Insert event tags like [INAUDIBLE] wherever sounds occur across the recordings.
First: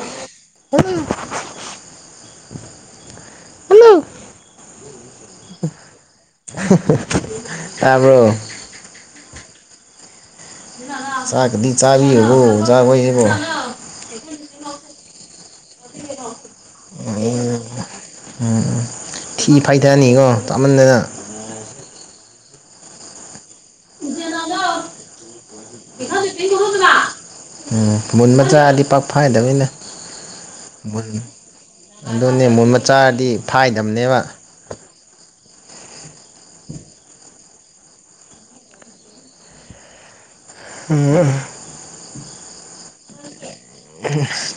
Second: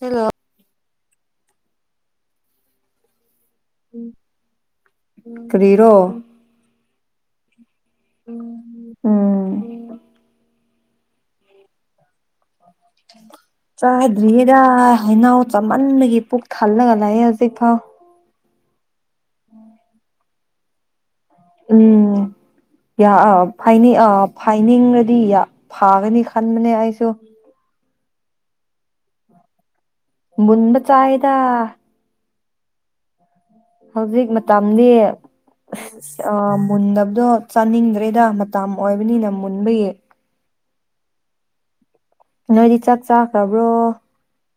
hello ꯀꯔꯤꯔꯣ ꯇꯥꯕ꯭ꯔꯣ [INAUDIBLE] ꯆꯥꯛꯀꯗꯤ ꯆꯥꯔꯤꯕ꯭ꯔꯣ ꯎꯖꯥꯍꯣꯢ ꯍꯦꯔꯣ ꯌꯥ ꯍꯩꯅꯧ ꯆꯥꯃꯟꯕꯒꯤ ꯄꯨꯛ ꯊꯜꯂꯒ ꯂꯩꯌꯦ ꯎꯝ ꯍꯧꯖꯤꯛꯐꯥꯎ ꯎꯝ ꯊꯤ ꯐꯥꯏꯊꯅꯤꯀꯣ ꯆꯥꯃꯟꯗꯅ ꯎꯝ ꯌ ꯑ ꯐꯅꯤꯡ ꯑ ꯐꯥꯏꯅꯤꯡꯔꯗꯤ ꯌ ꯐꯥꯒꯅꯤ ꯈꯟꯕꯅꯦ ꯑꯩꯁꯨ ꯑꯥ ꯃꯨꯟꯕ ꯆꯥꯔꯗꯤ ꯄꯥꯛꯐꯥꯏꯗꯝꯅꯤꯅ ꯃꯨꯟꯕ ꯆꯥꯥꯏꯌꯦꯗ ꯑꯗꯨꯅꯦ ꯃꯨꯟꯕ ꯆꯥꯔꯗꯤ ꯐꯥꯏꯗꯕꯅꯦꯕ ꯍꯧꯖꯤꯛ ꯃꯇꯝꯅꯤ ꯌꯥ ꯃꯨꯟꯗꯕꯗꯣ ꯆꯥꯅꯤꯡꯗ꯭ꯔꯦꯗ ꯃꯇꯝ ꯑꯣꯏꯕꯅꯤꯅ ꯃꯨꯟꯕꯒꯤ ꯎꯝ ꯅꯣꯏꯗꯤ ꯆꯥꯛ ꯆꯥꯈ꯭ꯔꯕ꯭ꯔꯣ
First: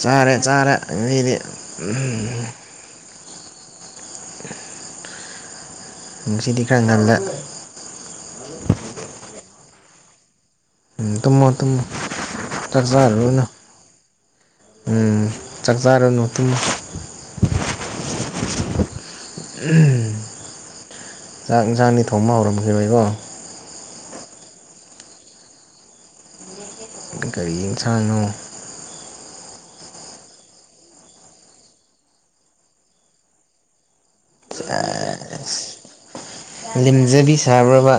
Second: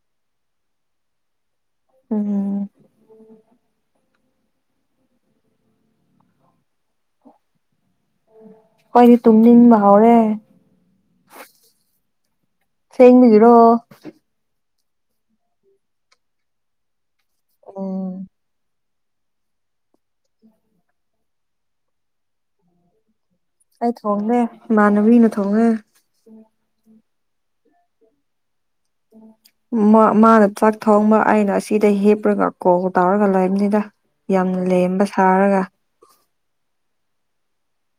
ꯆꯥꯔꯦ ꯆꯥꯔꯦ ꯉꯍꯤꯗꯤ ꯎꯝꯍꯨꯝ ꯎꯝ [INAUDIBLE] ꯉꯁꯤꯗꯤ ꯈꯔ ꯉꯜꯂꯦ ꯑꯈꯣꯏꯗꯤ ꯇꯨꯝꯅꯤꯡꯕ ꯍꯧꯔꯦ ꯎꯝ ꯇꯨꯝꯃꯣ ꯇꯨꯝꯃꯣ ꯆꯥꯛ ꯆꯥꯔꯨꯔꯅꯣ ꯊꯦꯡꯕꯒꯤꯔꯣ ꯎꯝ ꯆꯥꯛ ꯆꯥꯔꯨꯅꯣ ꯇꯨꯝꯃꯣ ꯎꯝ ꯑꯍꯝ ꯆꯥꯛ ꯌꯦꯟꯁꯥꯡꯗꯤ ꯊꯣꯡꯕ ꯍꯧꯔꯝꯈꯤꯔꯣꯏꯀꯣ ꯑꯩ ꯊꯣꯡꯗꯦ ꯏꯃꯥꯟꯅꯕꯤꯅ ꯊꯣꯡꯔꯦ ꯀꯔꯤ ꯌꯦꯟꯁꯥꯡꯅꯣ [INAUDIBLE] ꯃ ꯃꯥꯅ ꯆꯥꯛ ꯊꯣꯡꯕ ꯑꯩꯅ ꯑꯁꯤꯗ ꯍꯤꯞꯔꯒ ꯀꯣꯜ ꯇꯧꯔꯒ ꯂꯩꯕꯅꯤꯗ ꯌꯥꯝ ꯂꯦꯝꯕ ꯁꯥꯔꯒ ꯂꯦꯝꯖꯕꯤ ꯁꯕꯔ꯭ ꯕ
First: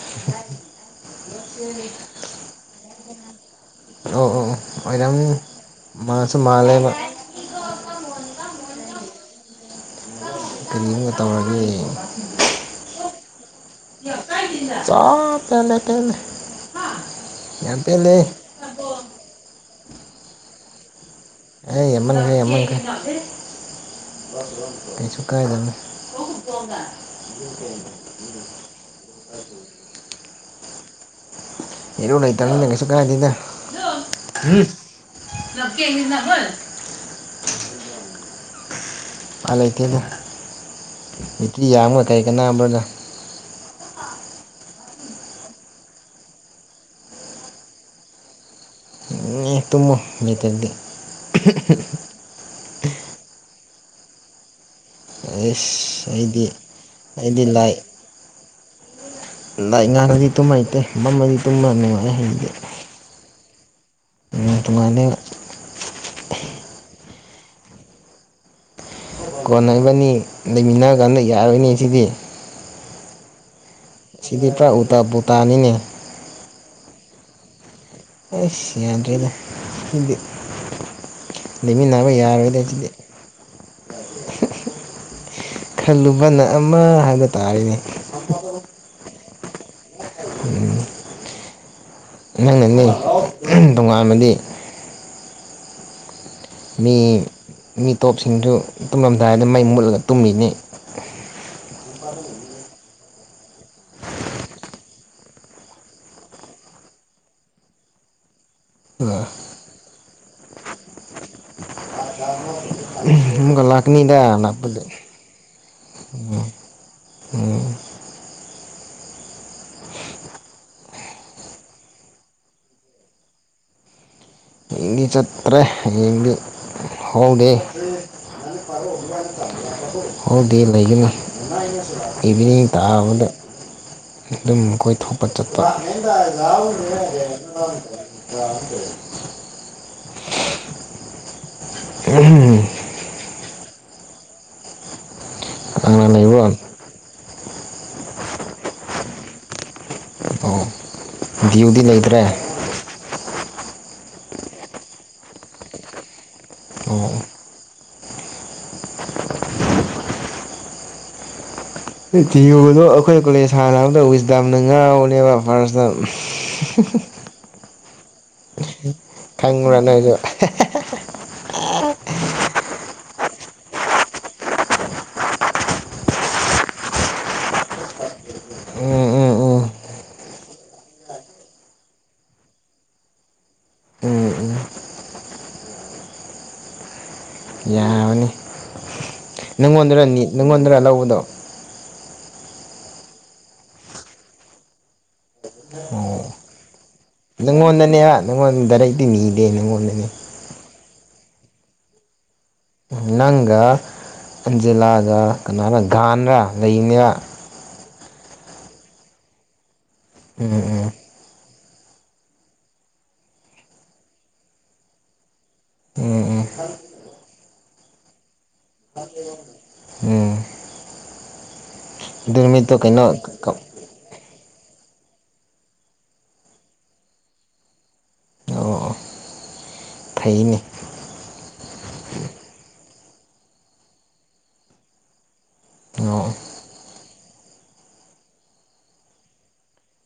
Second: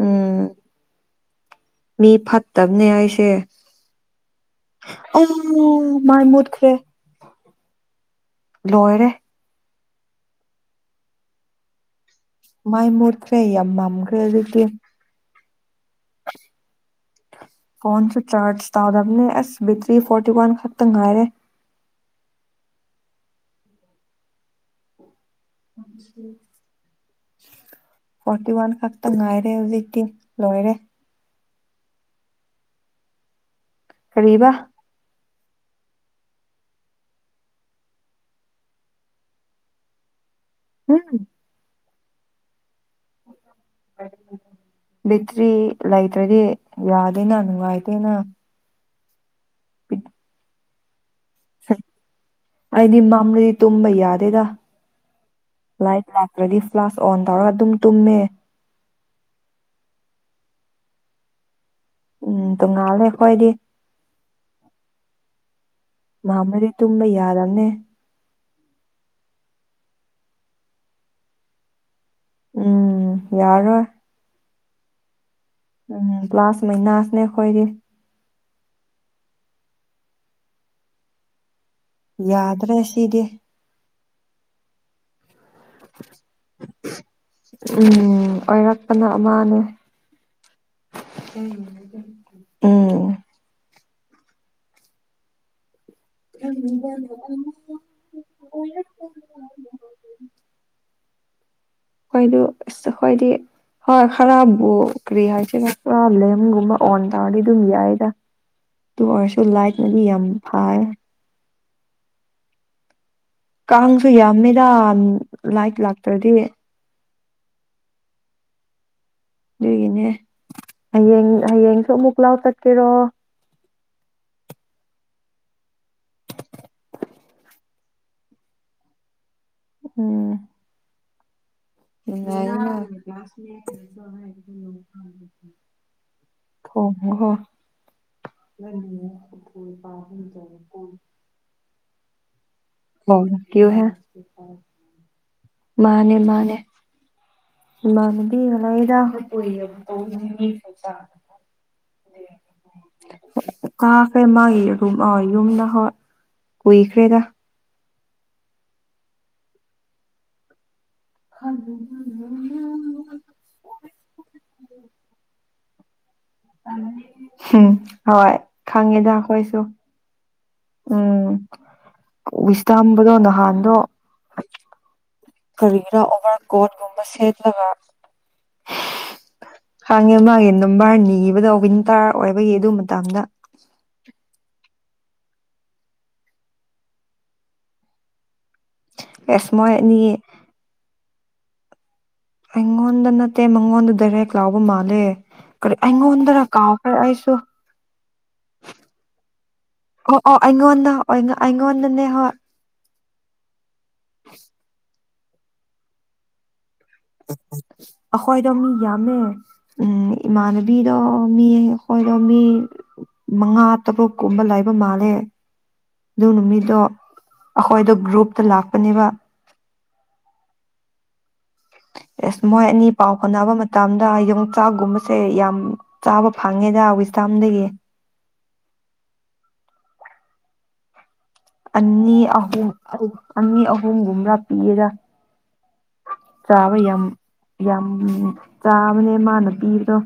ꯎꯝ ꯃꯤ ꯐꯠꯇꯝꯅꯦ ꯑꯩꯁꯦ ꯑꯣ ꯑꯣ ꯑꯣ ꯑꯣꯏꯔꯝꯅꯤ ꯑꯩ ꯃꯥꯏ ꯃꯥꯟꯁꯨ ꯃꯨꯠꯈ꯭ꯔꯦ ꯃꯥꯟꯂꯦꯕ ꯂꯣꯏꯔꯦ ꯀꯔꯤꯒꯨꯝ ꯇꯧꯔꯒꯦ ꯃꯩ ꯃꯨꯠꯈ꯭ꯔꯦ ꯌꯥꯝ ꯃꯝꯈ꯭ꯔꯦ ꯆꯞ ꯍꯧꯖꯤꯛꯇꯤ ꯄꯦꯜꯂꯦ ꯄꯦꯜꯂꯦ ꯌꯥꯝ ꯄꯦꯜꯂꯦ ꯐꯣꯟꯁꯨ ꯆꯥꯔꯁ ꯇꯧꯔꯝꯅꯦ ꯑꯁ ꯕꯦꯇ꯭ꯔꯤ ꯐꯣꯔꯇꯤꯋꯥꯟ ꯈꯛꯇ ꯉꯥꯏꯔꯦ ꯑꯩ ꯑꯃ [UNINTELLIGIBLE] ꯀꯩꯁꯨ ꯀꯥꯏꯗꯅꯣ [UNINTELLIGIBLE] ꯐꯣꯔꯇꯤꯋꯥꯟ ꯈꯛꯇ ꯉꯥꯏꯔꯦ ꯍꯧꯖꯤꯛꯇꯤ ꯂꯣꯏꯔꯦ ꯏꯔꯨ ꯂꯩꯇꯝꯅꯤꯅ ꯀꯩꯁꯨ ꯀꯥꯏꯗꯦꯗ ꯀꯔꯤꯕ [UNINTELLIGIBLE] ꯂꯥꯛꯀꯦ ꯑꯩ ꯅ ꯍꯣꯢ ꯎꯄꯥꯢ ꯂꯩꯇꯦꯗ ꯎꯝ ꯕꯦꯇ꯭ꯔꯤ ꯌꯥꯝꯃ ꯀꯔꯤ ꯀꯥꯟꯅꯕ꯭ꯔꯅ ꯕꯤꯠꯇ꯭ꯔꯤ ꯂꯩꯇ꯭ꯔꯗꯤ ꯌꯥꯗꯦꯅ ꯅꯨꯡꯉꯥꯏꯇꯦꯅ ꯑꯦ ꯇꯨꯝꯃꯣ ꯂꯩꯇ꯭ꯔꯗꯤ [UNINTELLIGIBLE] ꯑꯩꯗꯤ ꯃꯝꯔꯦ ꯇꯨꯝꯕ ꯌꯥꯗꯦꯗ ꯂꯥꯏꯠ ꯑꯩꯁ ꯑꯩꯗꯤ ꯂꯥꯛꯇ꯭ꯔꯗꯤ ꯐ꯭ꯂꯥꯁ ꯑꯣꯟ ꯑꯩꯗꯤ ꯇꯧꯔꯒ ꯑꯗꯨꯝ ꯂꯥꯏ ꯇꯨꯝꯃꯦ ꯂꯥꯏꯠ ꯉꯥꯡꯔꯗꯤ ꯇꯨꯝꯕ ꯍꯩꯇꯦ ꯃꯝꯃꯗꯤ ꯇꯨꯝꯕ ꯎꯝ ꯅꯨꯡꯉꯥꯏꯌꯦ [UNINTELLIGIBLE] ꯇꯣꯡꯉꯥꯜꯂꯦ ꯑꯩꯈꯣꯏꯗꯤ ꯎꯝ [UNINTELLIGIBLE] ꯉꯥꯟꯕꯒꯤ ꯇꯨꯝꯕ ꯌꯥꯔꯕꯅꯦ ꯀꯣꯟꯅ ꯏꯕꯅꯤ ꯂꯩꯃꯤꯟꯅ ꯀꯥꯟꯗ ꯌꯥꯔꯣꯏꯅꯦꯁꯤꯗꯤ ꯎꯝ ꯌꯥꯔꯣꯏ ꯁꯤꯅꯤꯄꯨꯔꯥ ꯎꯜꯇ ꯄꯨꯜ ꯎꯝ ꯀ꯭ꯂꯥꯁ ꯃꯩꯅꯥꯁꯅꯦ ꯑꯩꯈꯣꯏꯗꯤ ꯑꯩ ꯌꯥꯗꯔ꯭ꯦ ꯗ ꯁꯤꯗꯤ ꯂꯩꯃꯤꯟꯅꯕ ꯌꯥꯔꯣꯏꯗ ꯁꯤꯗꯤ ꯑꯍꯝ ꯍꯝ ꯈꯜꯂꯨꯕꯅ ꯑꯃ ꯍꯥꯏꯗꯣ ꯇꯥꯔꯤꯅꯦ ꯃꯥꯅꯦ ꯅꯪꯅꯅꯦ ꯑꯝ ꯇꯣꯉꯥꯟꯕꯗꯤ ꯃꯤ ꯃꯤꯇꯣꯞꯁꯤꯡꯁꯨ ꯑꯩꯈꯣꯏꯗꯨ ꯇꯨꯃꯝꯗꯥꯏꯗ ꯃꯩ ꯃꯨꯠꯂ ꯇꯨꯝꯃꯤꯅꯤ [INAUDIBLE] ꯑꯩꯈꯣꯏꯗꯨ ꯏꯁ ꯑꯩꯈꯣꯏꯗꯤ ꯍꯣꯏ ꯈꯔꯕꯨ ꯀꯔꯤ ꯍꯥꯏꯁꯤꯔ ꯈꯔ ꯂꯦꯝꯒꯨꯝꯕ ꯑꯣꯟ ꯇꯧꯔꯗꯤ ꯑꯗꯨꯝ ꯌꯥꯏꯗ ꯇꯨ ꯑꯗꯨꯒ ꯑꯣꯏꯔꯁꯨ ꯂꯥꯏꯠꯅꯗꯤ ꯌꯥꯝ ꯐꯥꯏ ꯀ ꯀꯥꯡꯁꯨ ꯂꯥꯛꯀꯅꯤꯗꯅ ꯌꯥꯝꯃꯦꯗ ꯂꯥꯛꯄꯗꯤ ꯂꯥꯏꯠ ꯂꯥꯛꯇ꯭ꯔꯗꯤ ꯎꯝ ꯎꯝ ꯑꯗꯨꯏꯒꯤꯅꯦ ꯍꯌꯦꯡ ꯍꯌꯦꯡꯁꯨ ꯑꯃꯨꯛ [UNINTELLIGIBLE] ꯆꯠꯀꯦꯔꯣ ꯏꯗꯤꯆꯠꯇ꯭ꯔꯦ ꯍꯌꯦꯡꯗꯤ ꯍꯣꯜꯗꯦ ꯎꯝ ꯍꯣꯜꯗꯦ ꯂꯩꯒꯅꯤ ꯏꯚꯤꯅꯤꯡ ꯅꯨꯡꯉꯥꯏꯅ ꯇꯥꯕꯗ ꯑꯗꯨꯝ ꯀꯣꯏꯊꯛꯄ ꯆꯠꯄ [UNINTELLIGIBLE] ꯄ ꯍꯨꯝ ꯆꯔꯩꯀꯣꯟ ꯎꯝ ꯍꯨꯝ ꯑꯣ ꯀꯋꯨꯍꯦ ꯀꯅꯥ ꯃꯥꯅꯦ ꯂꯩꯕ꯭ꯔꯣ ꯃꯥꯅꯦ ꯏꯃꯥꯟ ꯅꯕꯤ ꯑꯃꯥ ꯂꯩꯗ ꯗ꯭ꯌꯨꯗꯤ ꯂꯩꯇ꯭ꯔꯦ ꯀꯥꯈ꯭ꯔꯦ ꯃꯥꯒꯤꯔꯨꯝ ꯑꯣ ꯌꯨꯝꯗ ꯍꯣꯏ ꯑꯣ ꯀꯨꯏꯈ꯭ꯔꯦꯗ ꯗꯤꯌꯨꯗꯣ ꯑꯩꯈꯣꯏ ꯀꯣꯂꯦꯖ ꯐꯥꯔꯁꯅꯦꯜ ꯎꯝ ꯍꯥꯍꯥꯍꯥ ꯎꯝ ꯍꯣꯏ ꯈꯪꯉꯦꯗ ꯑꯩꯈꯣꯏꯁꯨ ꯅꯣꯏꯁꯨ ꯎꯝ ꯋꯤꯁꯇꯥꯝꯕꯗꯣ ꯅꯍꯥꯟꯗꯣ ꯀꯔꯤꯒꯤꯔ ꯑꯣꯚꯔ ꯀꯣꯠꯒꯨꯝꯕ ꯁꯦꯠꯂꯒ ꯎꯝ ꯎꯝ ꯎꯝ ꯍꯥꯡꯉꯦ ꯃꯥꯒꯤ ꯅꯝꯕꯔ ꯅꯤꯕꯗꯣ ꯋꯤꯟꯇꯔ ꯑꯣꯏꯕꯒꯤ ꯑꯗꯨ ꯃꯇꯝꯗ ꯎꯝ ꯎꯝ ꯑꯦꯁ ꯃꯣꯏ ꯑꯅꯤ ꯅꯪꯉꯣꯟꯗ꯭ꯔꯥ ꯅꯤ ꯅꯪꯉꯣꯟꯗ꯭ꯔꯥ ꯂꯧꯕꯗꯣ ꯑꯩꯉꯣꯟꯗ ꯅꯠꯇꯦ ꯃꯉꯣꯟꯗ ꯗꯥꯏꯔꯦꯛ ꯂꯥꯎꯕ ꯃꯥꯜꯂꯦ ꯀꯔꯤ ꯑꯩꯉꯣꯟꯗ꯭ꯔꯥ ꯀꯥꯎ ꯅꯪꯉꯣꯟꯗꯅꯦ ꯍꯥ ꯅꯪꯉꯣꯟ ꯗꯥꯏꯔꯦꯛꯇꯤ ꯅꯤꯗꯦ ꯅꯪꯉꯣꯟꯗꯅꯦ ꯑꯣꯏ ꯑꯩꯉꯣꯅꯟꯗꯅꯦ ꯍꯣꯏ ꯅꯪꯒ ꯑꯟꯖꯤꯂꯥꯒ ꯀꯅꯔꯥ ꯒꯥꯟꯔꯥ ꯂꯩꯅꯦꯕ ꯑꯩꯈꯣꯏꯗꯣ ꯃꯤ ꯌꯥꯝꯃꯦ ꯎꯝ ꯎꯝ ꯎꯝ ꯏꯃꯥꯟꯅꯕꯤꯗꯣ ꯃꯤ ꯑꯩꯈꯣꯏꯗꯣ ꯃꯤ ꯃꯉꯥ ꯇꯔꯨꯛ ꯀꯨꯝꯕ ꯂꯩꯕ ꯃꯥꯜꯂꯦ ꯎꯝ ꯑꯗꯨ ꯎꯝ ꯅꯨꯃꯤꯠꯇꯣ ꯑꯩꯈꯣꯏꯗꯣ ꯒ꯭ꯔꯨꯞꯇ ꯂꯥꯛꯄꯅꯦꯕ ꯎꯝ ꯑꯗꯨ ꯑꯦꯁ ꯃꯣꯏ ꯅꯨꯃꯤꯠꯇꯣ ꯑꯅꯤ ꯄꯥꯎ ꯀꯩꯅꯣ ꯐꯣꯅꯕ ꯑꯣ ꯃꯇꯝꯗ ꯌꯣꯡ ꯆ ꯆꯥꯛꯒꯨꯝꯕꯁꯦ ꯌꯥꯝ ꯆꯥꯕ ꯐꯪꯉꯦꯗ ꯋꯤꯁꯗꯝꯗꯒꯤ ꯑꯣ ꯐꯩꯅꯦ ꯑꯅꯤ ꯑꯍꯨꯝ ꯑꯅꯤ ꯑꯍꯨꯝꯒꯨꯝꯔꯥ ꯄꯤꯌꯦꯗ ꯑꯣ ꯆꯥꯕ ꯌꯥꯝ ꯌꯥꯝ ꯆꯥꯕꯅꯦ ꯃꯥꯅ ꯄꯤꯕꯗꯣ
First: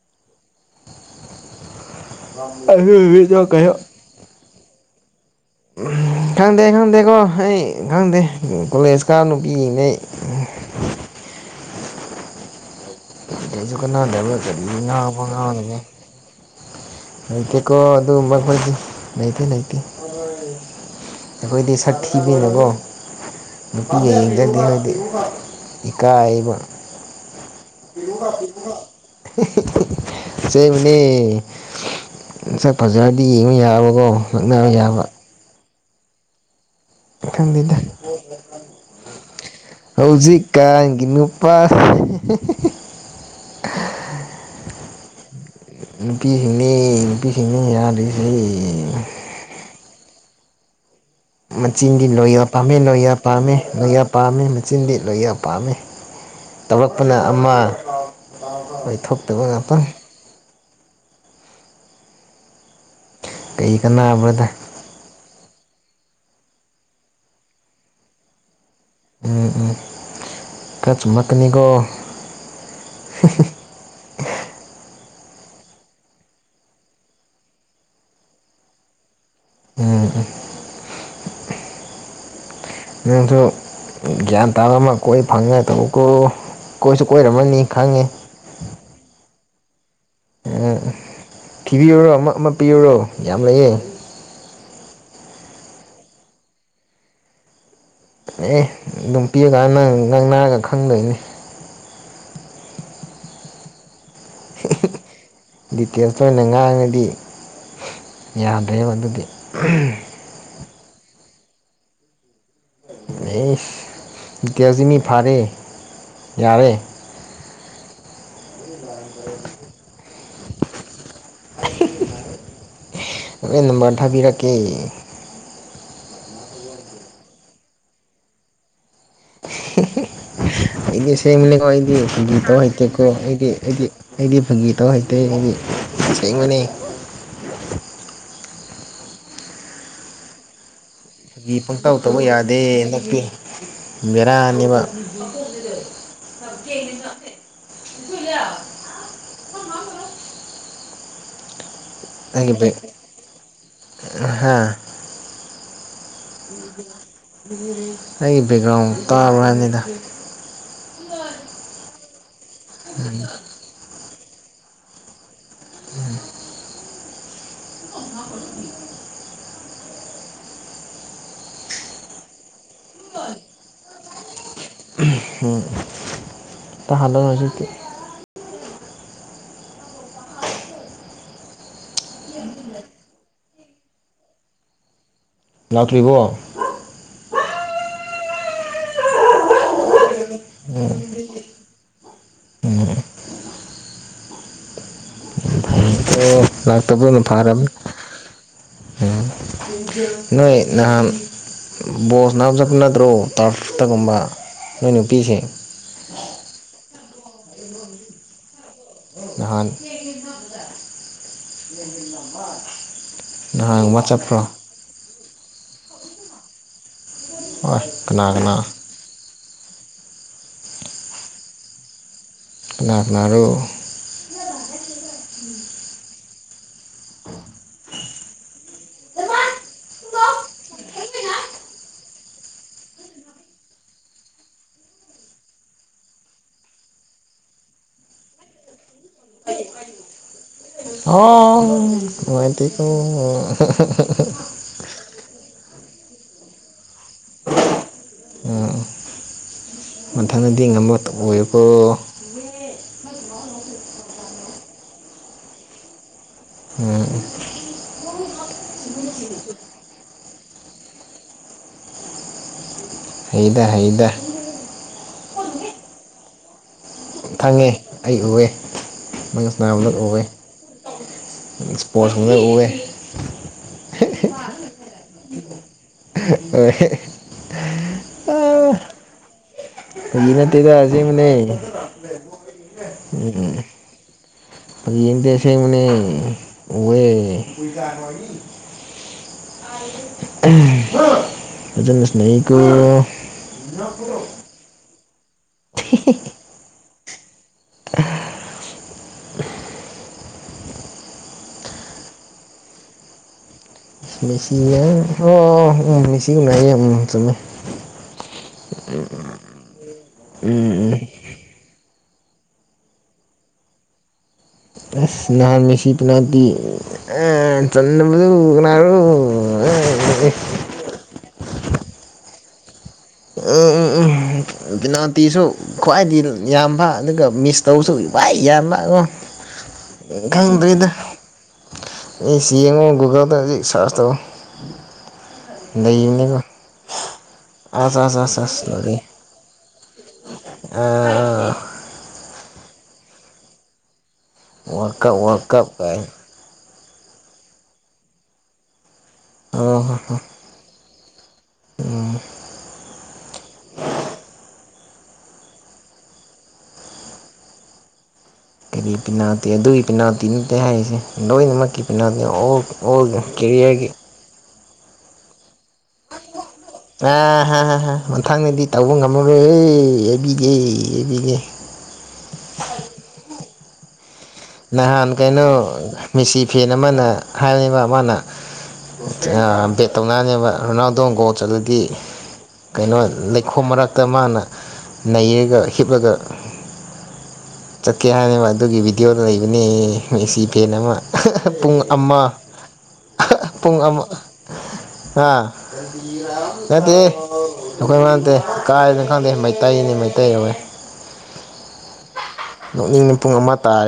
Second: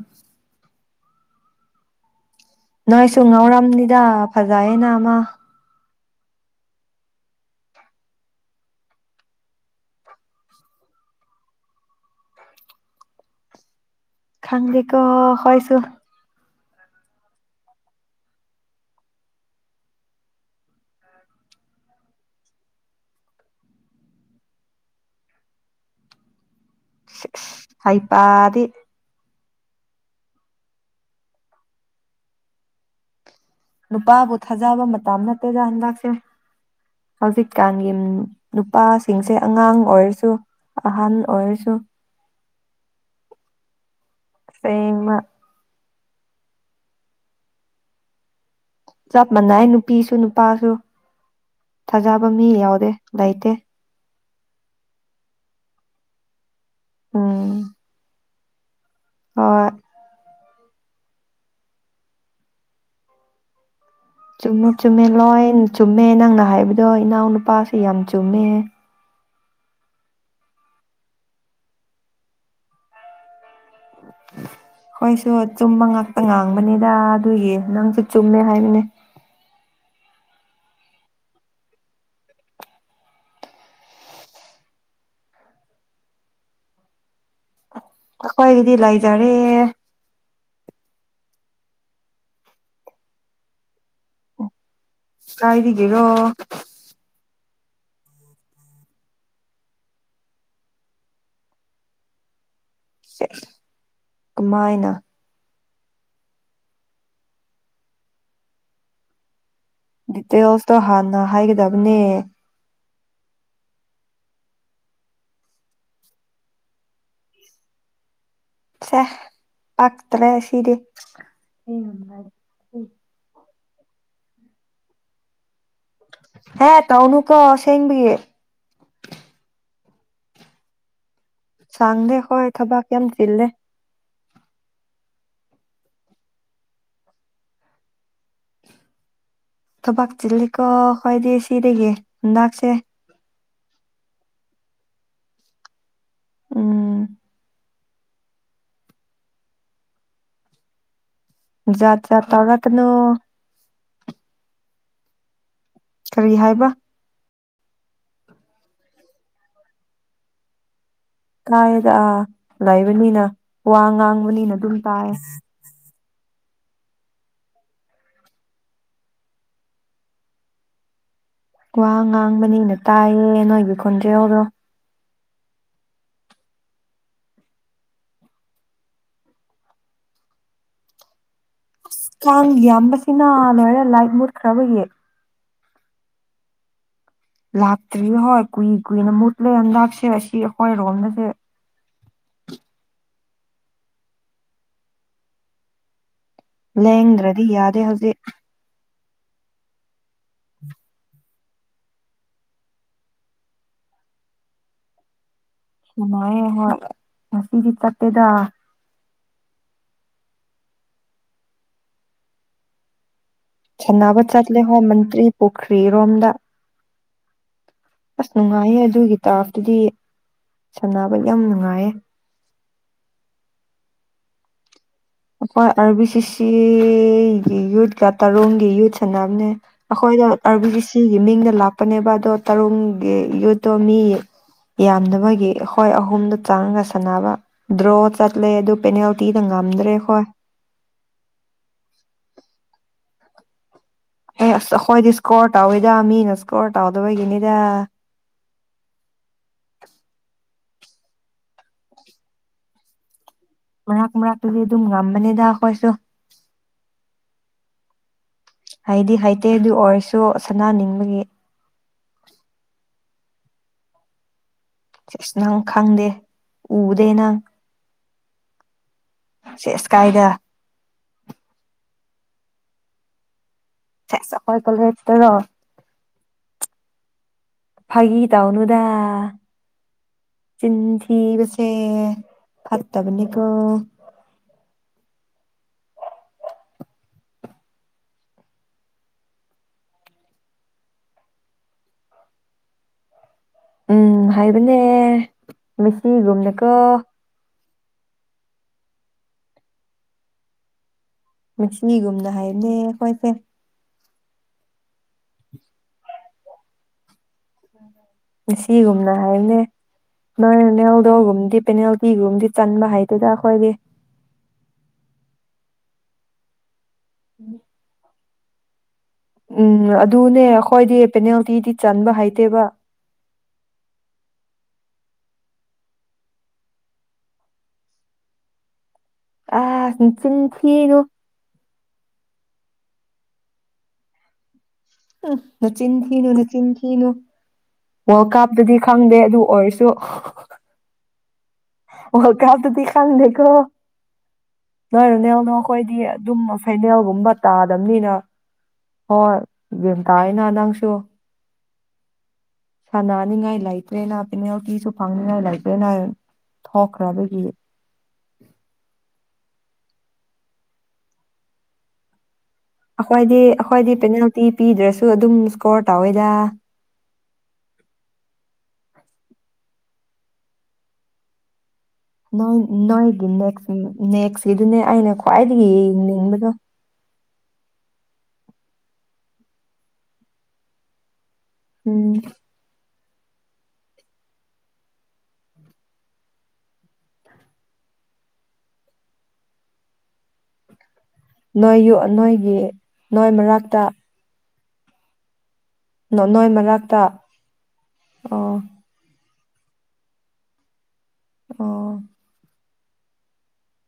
ꯑꯗꯨ ꯅꯣꯏꯁꯨ ꯅꯨꯃꯤꯠꯇꯣ ꯀꯩꯅꯣ ꯉꯧꯔꯝꯅꯤꯗ ꯐꯖꯩꯌꯦꯅ ꯃꯥ ꯈꯪꯗꯦ ꯈꯪꯗꯦꯀꯣ ꯑꯩ ꯈꯪꯗꯦ ꯀꯣꯂꯦꯖꯀꯥ ꯅꯨꯄꯤ ꯌꯦꯡꯗꯦ ꯑꯩ [INAUDIBLE] ꯀꯅꯥꯗꯕ꯭ꯔꯥ ꯀ꯭ꯔꯤ ꯈꯪꯗꯦꯀꯣ ꯉꯥꯡꯕ ꯑꯩꯈꯣꯏꯁꯨ ꯉꯥꯡꯅꯨꯅꯦ ꯂꯩꯇꯦꯀꯣ ꯑꯗꯨꯒꯨꯝꯕ ꯑꯩꯈꯣꯏꯗꯤ ꯂꯩꯇꯦ ꯂꯩꯇꯦ ꯑꯩꯈꯣꯏꯗꯤ ꯁꯛꯊꯤꯕꯅꯤꯅꯀꯣ ꯅꯨꯄꯤ ꯌꯦꯡꯖꯥꯗꯦ ꯑꯩꯈꯣꯏꯗꯤ ꯏꯀꯥꯏꯌꯦꯕ ꯄꯨꯨꯄꯨꯒ ꯍꯩꯄꯥꯗꯤ ꯄꯨꯄꯨꯒ ꯍꯤꯍꯤꯍꯤ ꯑꯁꯦꯡꯕꯅꯦ ꯁꯛꯐꯖꯥꯔꯗꯤ ꯌꯦꯡꯕ ꯌꯥꯕꯀꯣ ꯂꯛꯅꯕ ꯌꯥꯕ ꯂꯥꯛꯁꯦ ꯈꯪꯗꯦꯗ ꯍꯧꯖꯤꯛꯀꯥꯟꯒꯤ ꯅꯨꯄꯥꯁꯤꯡꯁꯦ ꯑꯉꯥꯡ ꯑꯣꯏꯔꯁꯨ ꯑꯍꯟ ꯑꯣꯏꯔꯁꯨ ꯍꯦꯍꯦꯍꯦꯍꯦ ꯑꯁꯦꯡꯕ ꯅꯨꯄꯤ ꯁꯤꯡꯅꯤ ꯅꯨꯄꯤ ꯁꯤꯡꯅꯤ ꯌꯥ꯭ꯗꯔꯤ ꯁꯦ ꯄꯤꯁꯨ ꯅꯨꯄꯥꯁꯨ ꯃꯆꯤꯟꯗꯤ ꯊꯥꯖꯕ ꯂꯣꯌꯦꯜ ꯃꯤ ꯄꯥꯝꯃꯦ ꯌꯥꯎꯗꯦ ꯂꯣꯌꯦꯜ ꯂꯩꯇꯦ ꯄꯥꯝꯃꯦ ꯂꯣꯌꯦꯜ ꯄꯥꯝꯃꯦ ꯃꯆꯤꯟꯗꯤ ꯂꯣꯌꯜ ꯄꯥꯝꯃꯦ ꯇꯧꯔꯛꯄꯅ ꯎꯝ ꯑꯃ ꯊꯣꯛꯇꯕ ꯍꯣꯏ ꯉꯥꯄꯪ ꯀꯩ ꯀꯥꯟꯅꯕ꯭ꯔꯗ ꯆꯨꯝꯃꯨ ꯆꯨꯝꯃꯦ ꯂꯣꯏ ꯆꯨꯝꯃꯦ ꯅꯪꯅ ꯍꯥꯏꯕꯗꯣ ꯏꯅꯥꯎꯅꯨꯄꯥꯁꯤ ꯌꯥꯝ ꯆꯨꯝꯃꯦ ꯎꯝ ꯎꯝ ꯈꯔ ꯆꯨꯝꯃꯛ ꯀꯅꯤꯀꯣ ꯍꯪꯍꯪ [INAUDIBLE] ꯑꯩꯁꯨ ꯑꯆꯨꯝꯕ ꯉꯥꯛꯇ ꯉꯥꯡꯕꯅꯤꯗ ꯑꯗꯨꯒꯤ ꯅꯪꯁꯨ ꯆꯨꯝꯃꯦ ꯍꯥꯏꯕꯅꯦ ꯎꯝ ꯅꯪꯁꯨ ꯒ꯭ꯌꯥꯟ ꯇꯥꯕ ꯑꯃ ꯀꯣꯏ ꯐꯪꯉꯥꯏ ꯇꯧꯀꯣ ꯀꯣꯏꯁꯨ ꯀꯣꯏꯔꯝꯃꯅꯤ ꯈꯪꯉꯦ ꯑꯈꯣꯏꯒꯤꯗꯤ ꯂꯩꯖꯔꯦ ꯊꯤꯕꯤꯌꯨꯔꯣ ꯑꯃ ꯑꯃ ꯄꯤꯌꯨꯔꯣ ꯌꯥꯝ ꯂꯩꯌꯦ ꯀꯥꯏꯗꯒꯤꯔꯣ ꯑꯦ ꯑꯗꯨꯝ ꯄꯤꯔꯒꯥꯟꯅ ꯉꯥꯡꯅꯔꯒ ꯈꯪꯗꯣꯏꯅꯦ ꯁꯦꯁ ꯀꯃꯥꯏꯅ ꯗꯤꯇꯦꯜꯁꯇ ꯑꯣꯏꯅ ꯉꯥꯡꯉꯗꯤ ꯌꯥꯗ꯭ꯔꯦꯕ ꯑꯗꯨꯒꯤ ꯗꯤꯇꯦꯜꯁꯇꯣ ꯍꯥꯟꯅ ꯍꯥꯏꯒꯗꯕꯅꯦ ꯏꯁ ꯗꯤꯇꯦꯜꯁꯇꯤ ꯃꯤ ꯐꯥꯔꯦ ꯌꯥꯔꯦ ꯁꯦ ꯄꯛꯇ꯭ꯔꯦ ꯁꯤꯗꯤ [UNINTELLIGIBLE] ꯍꯣꯔꯦꯟ ꯅꯝꯕꯔ ꯊꯥꯕꯤꯔꯛꯀꯦ ꯍꯦ ꯇꯧꯅꯨꯀꯣ ꯑꯁꯦꯡꯕꯒꯤ [UNINTELLIGIBLE] ꯑꯩꯗꯤ ꯑꯁꯦꯡꯕꯅꯤꯀꯣ ꯑꯩꯗꯤ ꯁꯥꯡꯗꯦ ꯐꯥꯒꯤ ꯍꯣꯏ ꯇꯧ ꯊꯕꯛ ꯌꯥꯝ ꯍꯩꯇꯦꯀꯣ ꯆꯤꯜꯂꯦ ꯑꯩꯗꯤ ꯑꯩꯗꯤ ꯑꯩꯗꯤ ꯐꯥꯒꯤ ꯇꯧ ꯍꯩꯇꯦ ꯑꯩꯗꯤ ꯑꯁꯦꯡꯕꯅꯦ ꯊꯕꯥꯛ ꯆꯤꯜꯂꯤꯀꯣ ꯑꯩꯈꯣꯏꯗꯤ ꯐꯥꯒꯤ ꯁꯤꯗꯒꯤ ꯄꯪꯇꯧ ꯇꯧꯕ ꯌꯥꯗꯦ ꯍꯟꯗꯛꯁꯦ ꯍꯟꯗꯛꯇꯤ ꯕꯦꯔꯥꯅꯦꯕ ꯎꯝ [UNINTELLIGIBLE] ꯖꯥꯠ ꯖꯥꯠ ꯑꯩꯒꯤ ꯕꯦꯛ ꯇꯧꯔꯛꯀꯅꯨ ꯍꯥ ꯀꯔꯤ ꯍꯥꯏꯕ ꯑꯩ ꯕꯦꯛꯒ꯭ꯔꯥꯎꯟ ꯇꯥꯕ꯭ꯔ ꯍꯥꯏꯕꯅꯤꯗ ꯀꯥꯏꯗ ꯑꯥ ꯂꯩꯕꯅꯤꯅ ꯋꯥ ꯉꯥꯡꯕꯅꯤꯅ ꯑꯗꯨꯝ ꯇꯥꯏ ꯎꯝ [INAUDIBLE] ꯋꯥ ꯉꯥꯡꯕꯅꯤꯅ ꯇꯥꯏꯌꯦ ꯅꯣꯏꯒꯤ ꯈꯣꯟꯖꯦꯜꯗꯣ ꯎꯝ ꯇꯥꯍꯜꯂꯔꯣꯏ ꯍꯧꯖꯤꯛꯇꯤ ꯑꯁ ꯀꯥꯡ ꯌꯥꯝꯕꯁꯤꯅ ꯂꯣꯏꯔꯦ ꯂꯥꯏꯠ ꯃꯨꯠꯈ꯭ꯔꯕꯒꯤ ꯂꯥꯛꯇ꯭ꯔꯤꯕꯣ ꯂꯥꯛꯇ꯭ꯔꯤ ꯍꯣꯏ ꯀꯨꯏ ꯀꯨꯏꯅ ꯃꯨꯠꯂꯦ ꯍꯟꯗꯥꯛꯁꯦ ꯑꯁꯤ ꯑꯩꯈꯣꯏꯔꯣꯝꯗꯁꯦ ꯑꯝ ꯑꯣ ꯂꯥꯛꯇꯕꯅ ꯂꯦꯡꯗ꯭ꯔꯗꯤ ꯐꯥꯔꯕꯅꯤ ꯌꯥꯗꯦ ꯍꯧꯖꯤꯛ ꯎꯝ ꯅꯣꯏ ꯅꯍꯥꯟ ꯕꯣꯜ ꯁꯥꯅꯕ ꯆꯠꯄ ꯅꯠꯇ꯭ꯔꯣ ꯇꯔꯐꯇꯒꯨꯝꯕ ꯅꯣꯏ ꯅꯨꯄꯤꯁꯤꯡ ꯎꯅꯌꯦ ꯍꯣꯏ ꯉꯁꯤꯗꯤ ꯆꯠꯇꯦꯗ ꯅꯍꯥꯟ [UNINTELLIGIBLE] ꯁꯥꯟꯅꯕ ꯆꯠꯄ꯭ꯔꯣ ꯆꯠꯂꯦ ꯍꯣ ꯃꯟꯇ꯭ꯔꯤ ꯄꯨꯈ꯭ꯔꯤꯔꯣꯝꯗ ꯍꯣꯏ ꯑꯁ ꯀꯅꯥ ꯀꯅꯥ ꯅꯨꯡꯉꯥꯏꯌꯦ ꯑꯗꯨꯒꯤ ꯇꯥꯔꯐꯇꯨꯗꯤ ꯁꯥꯟꯅꯕ ꯌꯥꯝ ꯅꯨꯡꯉꯥꯏꯌꯦ ꯀꯅꯥ ꯀꯅꯥꯔꯣ ꯑꯩꯈꯣꯏ ꯑꯥꯔ ꯕꯤ ꯁꯤ ꯁꯤꯒꯤ ꯌꯨꯠꯀ ꯇꯔꯨꯡꯒꯤ ꯌꯨꯠ ꯁꯥꯟꯅꯕꯅꯦ ꯑꯩꯈꯣꯏꯗꯣ ꯑꯥꯔ ꯕꯤ ꯁꯤ ꯁꯤꯒꯤ ꯃꯤꯡꯗ ꯂꯥꯛꯄꯅꯦꯕ ꯑꯗꯣ ꯇꯔꯨꯡꯒꯤ ꯌꯨꯠꯇꯣ ꯃꯤ ꯌꯥꯝꯗꯕꯒꯤ ꯑꯈꯣꯏ ꯑꯍꯨꯝꯗꯣ ꯆꯪꯉꯒ ꯁꯥꯟꯅꯕ ꯗ꯭ꯔꯣ ꯆꯠꯂꯦ ꯑꯗꯨ ꯄꯦꯅꯦꯜꯇꯤꯗ ꯉꯝ ꯉꯝꯗ꯭ꯔꯦ ꯑꯩꯈꯣꯏ ꯍꯣ ꯅꯨꯡꯉꯥꯢꯇꯦꯀꯣ [UNINTELLIGIBLE] ꯍꯦ ꯑꯁ ꯑꯩꯈꯣꯏꯗꯤ ꯏꯁꯀꯣꯔ ꯇꯧꯋꯤꯗ ꯃꯤꯅ ꯏꯁꯀꯣꯔ ꯇꯧꯗꯕꯒꯤꯅꯤꯗ ꯎꯝ ꯃꯊꯪꯗꯗꯤ ꯉꯝꯕ ꯑꯣꯏꯌꯨꯀꯣ ꯃꯔꯥꯛ ꯃꯔꯥꯛꯇꯗꯤ ꯑꯗꯨꯝ ꯉꯝꯕꯅꯤꯗ ꯑꯈꯣꯢꯁꯨ ꯎꯝ ꯍꯥꯏꯗꯤ ꯍꯩꯇꯦ ꯑꯗꯨ ꯑꯣꯏꯔꯁꯨ ꯁꯥꯅꯅꯤꯡꯕꯒꯤ ꯍꯩꯗ ꯍꯩꯗ ꯁꯤꯏꯁ ꯅꯪ ꯈꯪꯗꯦ ꯎꯗꯦ ꯅꯪ ꯈꯪꯉꯦ ꯑꯩ ꯎꯋꯦ ꯅꯪꯅ ꯁꯦꯁ ꯁꯥꯟꯅꯕꯗꯣ ꯎꯋꯦ ꯀꯥꯏꯗ [UNINTELLIGIBLE] ꯎꯋꯦ ꯁꯦꯁ ꯑꯈꯣꯢ ꯀꯣꯂꯦꯖꯇꯔꯣ ꯍꯣꯏ ꯐꯥꯒꯤ ꯇꯧꯅꯨꯗ ꯐꯥꯒꯤ ꯅꯠꯇꯦꯗ ꯆꯤꯟ ꯑꯁꯦꯡꯕꯅꯦ ꯊꯤꯕꯁꯦ ꯐꯠꯇꯕꯅꯤꯀꯣ ꯐꯒꯤ ꯅꯠꯇꯦ ꯑꯁꯦꯡꯕꯅꯦ ꯎꯋꯦ ꯍꯝ ꯐꯖꯅ ꯁꯥꯟꯅꯩꯀꯣ ꯎꯝ ꯍꯩꯕꯅꯦ ꯃꯦꯁꯤꯒꯨꯝꯅꯀꯣ ꯃꯦꯁꯤꯒꯤꯒꯨꯝꯅ ꯍꯩꯕꯅꯦ ꯑꯩꯈꯣꯏꯁꯦ ꯃꯤꯁꯤ ꯑꯣ ꯎꯝ ꯃꯤꯦꯁꯤꯒꯨꯝ ꯌꯥꯝ ꯎꯝ ꯆꯨꯝꯃꯦ ꯃꯦꯁꯤꯒꯨꯝꯅ ꯍꯥꯏꯕꯅꯦ ꯅꯪ ꯎꯝ ꯎꯝ ꯔꯣꯅꯥꯜꯗꯣꯒꯨꯝ ꯄꯦꯅꯥꯜꯇꯤꯒꯨꯝꯕꯗꯤ ꯆꯟꯕ ꯍꯩꯇꯦꯗ ꯑꯩꯈꯣꯏꯒꯤ ꯅꯍꯥꯟ ꯃꯦꯁꯤ ꯄꯦꯅꯥꯜꯇꯤ ꯑꯥ ꯆꯟꯗꯕꯗꯣ ꯀꯅꯥꯔꯣ ꯎꯝ ꯑꯗꯨꯅꯦ ꯑꯩꯈꯣꯏꯗꯤ ꯄꯦꯅꯥꯜꯇꯤꯗꯤ ꯆꯟꯕ ꯍꯩꯇꯦꯕ ꯎꯝ ꯎꯝ ꯎꯝ ꯄꯤꯅꯥꯜꯇꯤꯁꯨ ꯈ꯭ꯋꯥꯏꯗꯒꯤ ꯌꯥꯝꯕ ꯑꯗꯨꯒ ꯃꯤꯁ ꯇꯧꯕꯁꯨ ꯈ꯭ꯋꯥꯏ ꯗꯩ ꯌꯥꯝꯕ ꯑꯝ ꯑꯥ ꯅꯆꯤꯟ ꯈꯪꯗ꯭ꯔꯦꯗ ꯊꯤꯅꯨ ꯃꯦꯁꯤ ꯌꯦꯡꯉꯨ ꯒꯨꯒꯜꯗ ꯍꯧꯖꯤꯛ ꯁꯔꯁ ꯇꯧ ꯍꯪ ꯅꯆꯤꯟ ꯊꯤꯅꯨ ꯂꯩꯕꯅꯤꯀꯣ ꯅꯆꯤꯟ ꯊꯤꯅꯨ ꯑꯁ ꯑꯁ ꯋꯥꯔꯜ ꯑꯁ ꯀꯞꯇꯗꯤ ꯈꯪꯗꯦ ꯑꯗꯨ ꯑꯣꯏꯔꯁꯨ ꯑꯥ ꯑꯥ ꯑꯥ ꯋꯥꯔꯜ ꯀꯞꯇꯗꯤ ꯈꯪꯗꯦꯀꯣ ꯋꯥꯔꯜ ꯅꯣꯏ ꯀꯞ ꯋꯥꯔꯜ ꯔꯣꯅꯥꯜꯗꯣ ꯀꯞ ꯈꯣꯏꯗꯤ ꯀꯥꯏꯅ ꯑꯗꯨꯝ ꯃꯁ ꯐꯥꯏꯅꯦꯜꯒꯨꯝꯕ ꯇꯥꯗꯕꯅꯤꯅ ꯍꯣꯏ ꯒ꯭ꯌꯥꯟ ꯇꯥꯢꯅ ꯅꯪꯁꯨ ꯎꯝ ꯁꯥꯅꯅꯤꯡꯉꯥꯏ ꯂꯩꯇꯦꯅ ꯄꯦꯅꯥꯜꯇꯤ ꯁꯨ ꯐꯪꯅꯤꯉꯥꯏ ꯂꯩꯇꯦꯅ ꯊꯣꯛꯈ꯭ꯔꯕꯒꯤ ꯀꯔꯤ ꯄꯦꯅꯥꯜꯇꯤ ꯑꯗꯨꯒꯤ ꯄꯤꯅꯥꯜꯇꯤ ꯅꯠꯇꯦ ꯍꯥꯏꯁꯦ ꯂꯣꯏꯅꯃꯛꯀꯤ ꯄꯤꯅꯥꯜꯇꯤ ꯑꯣꯜ ꯑꯣꯜ ꯑꯩꯈꯣꯏꯗꯤ ꯀꯦꯔꯤꯌꯔꯒꯤ ꯑꯩꯈꯣꯏꯗꯤ ꯄꯦꯅꯥꯜꯇꯤ ꯄꯤꯗ꯭ꯔꯁꯨ ꯑꯗꯨꯝ ꯏꯁꯀꯣꯔ ꯇꯧꯋꯦꯗ ꯑꯥ ꯍꯥ ꯍꯥ ꯍꯥꯥ ꯃꯊꯪꯅꯗꯤ ꯇꯧꯕ ꯉꯝꯃꯔꯣꯏꯌꯦ ꯍꯥꯢꯕꯤꯒꯦ ꯍꯥꯢꯕꯤꯒꯦ ꯅꯣꯢ ꯅꯣꯏꯒꯤ ꯅꯦꯛꯁ ꯅꯦꯛꯁ ꯅꯍꯥꯟ ꯀꯩꯅꯣ ꯃꯦꯁꯤ ꯐꯦꯟ ꯑꯃꯅ ꯍꯥꯏꯕꯅꯦꯕ ꯃꯥꯅ ꯑꯥ ꯕꯦꯠ ꯇꯧꯅꯔꯅꯤꯕ ꯔꯣꯅꯥꯜꯗꯣ ꯒꯣꯜ ꯆꯜꯂꯗꯤ ꯎꯝ ꯀꯩꯅꯣ ꯂꯩꯈꯣꯝ ꯃꯔꯛꯇ ꯃꯥꯅ ꯅꯩꯔꯒ ꯍꯤꯞꯂꯒ ꯆꯠꯀꯦ ꯍꯥꯏꯅꯦꯕ ꯑꯗꯨꯒꯤ ꯚꯤꯗꯤꯑꯣꯗ ꯂꯩꯕꯅꯦ ꯃꯦꯁꯤ ꯐꯦꯟ ꯑꯃ ꯑꯍꯥ ꯑꯍꯥ ꯄꯨꯡ ꯅꯣꯏ ꯌꯨ ꯑꯃ ꯅꯣꯏꯒꯤ ꯅꯣꯏ ꯑꯍꯥ ꯄꯨꯡ ꯃꯔꯛꯇ ꯑꯃ ꯑꯥ ꯅꯣꯏ ꯃꯔꯛꯇ ꯅꯠꯇꯦꯍꯦ ꯅꯈꯣꯢꯗ ꯅꯠꯇꯦ ꯑꯣ ꯀꯥꯏꯗꯅꯣ ꯈꯪꯗꯦ ꯃꯩ ꯇꯩꯅꯦ ꯃꯩꯇꯩ ꯑꯣꯏ ꯑꯣ ꯅꯣꯛꯅꯤꯡꯉꯦ ꯄꯨꯡ ꯑꯃ ꯇꯥꯔꯦ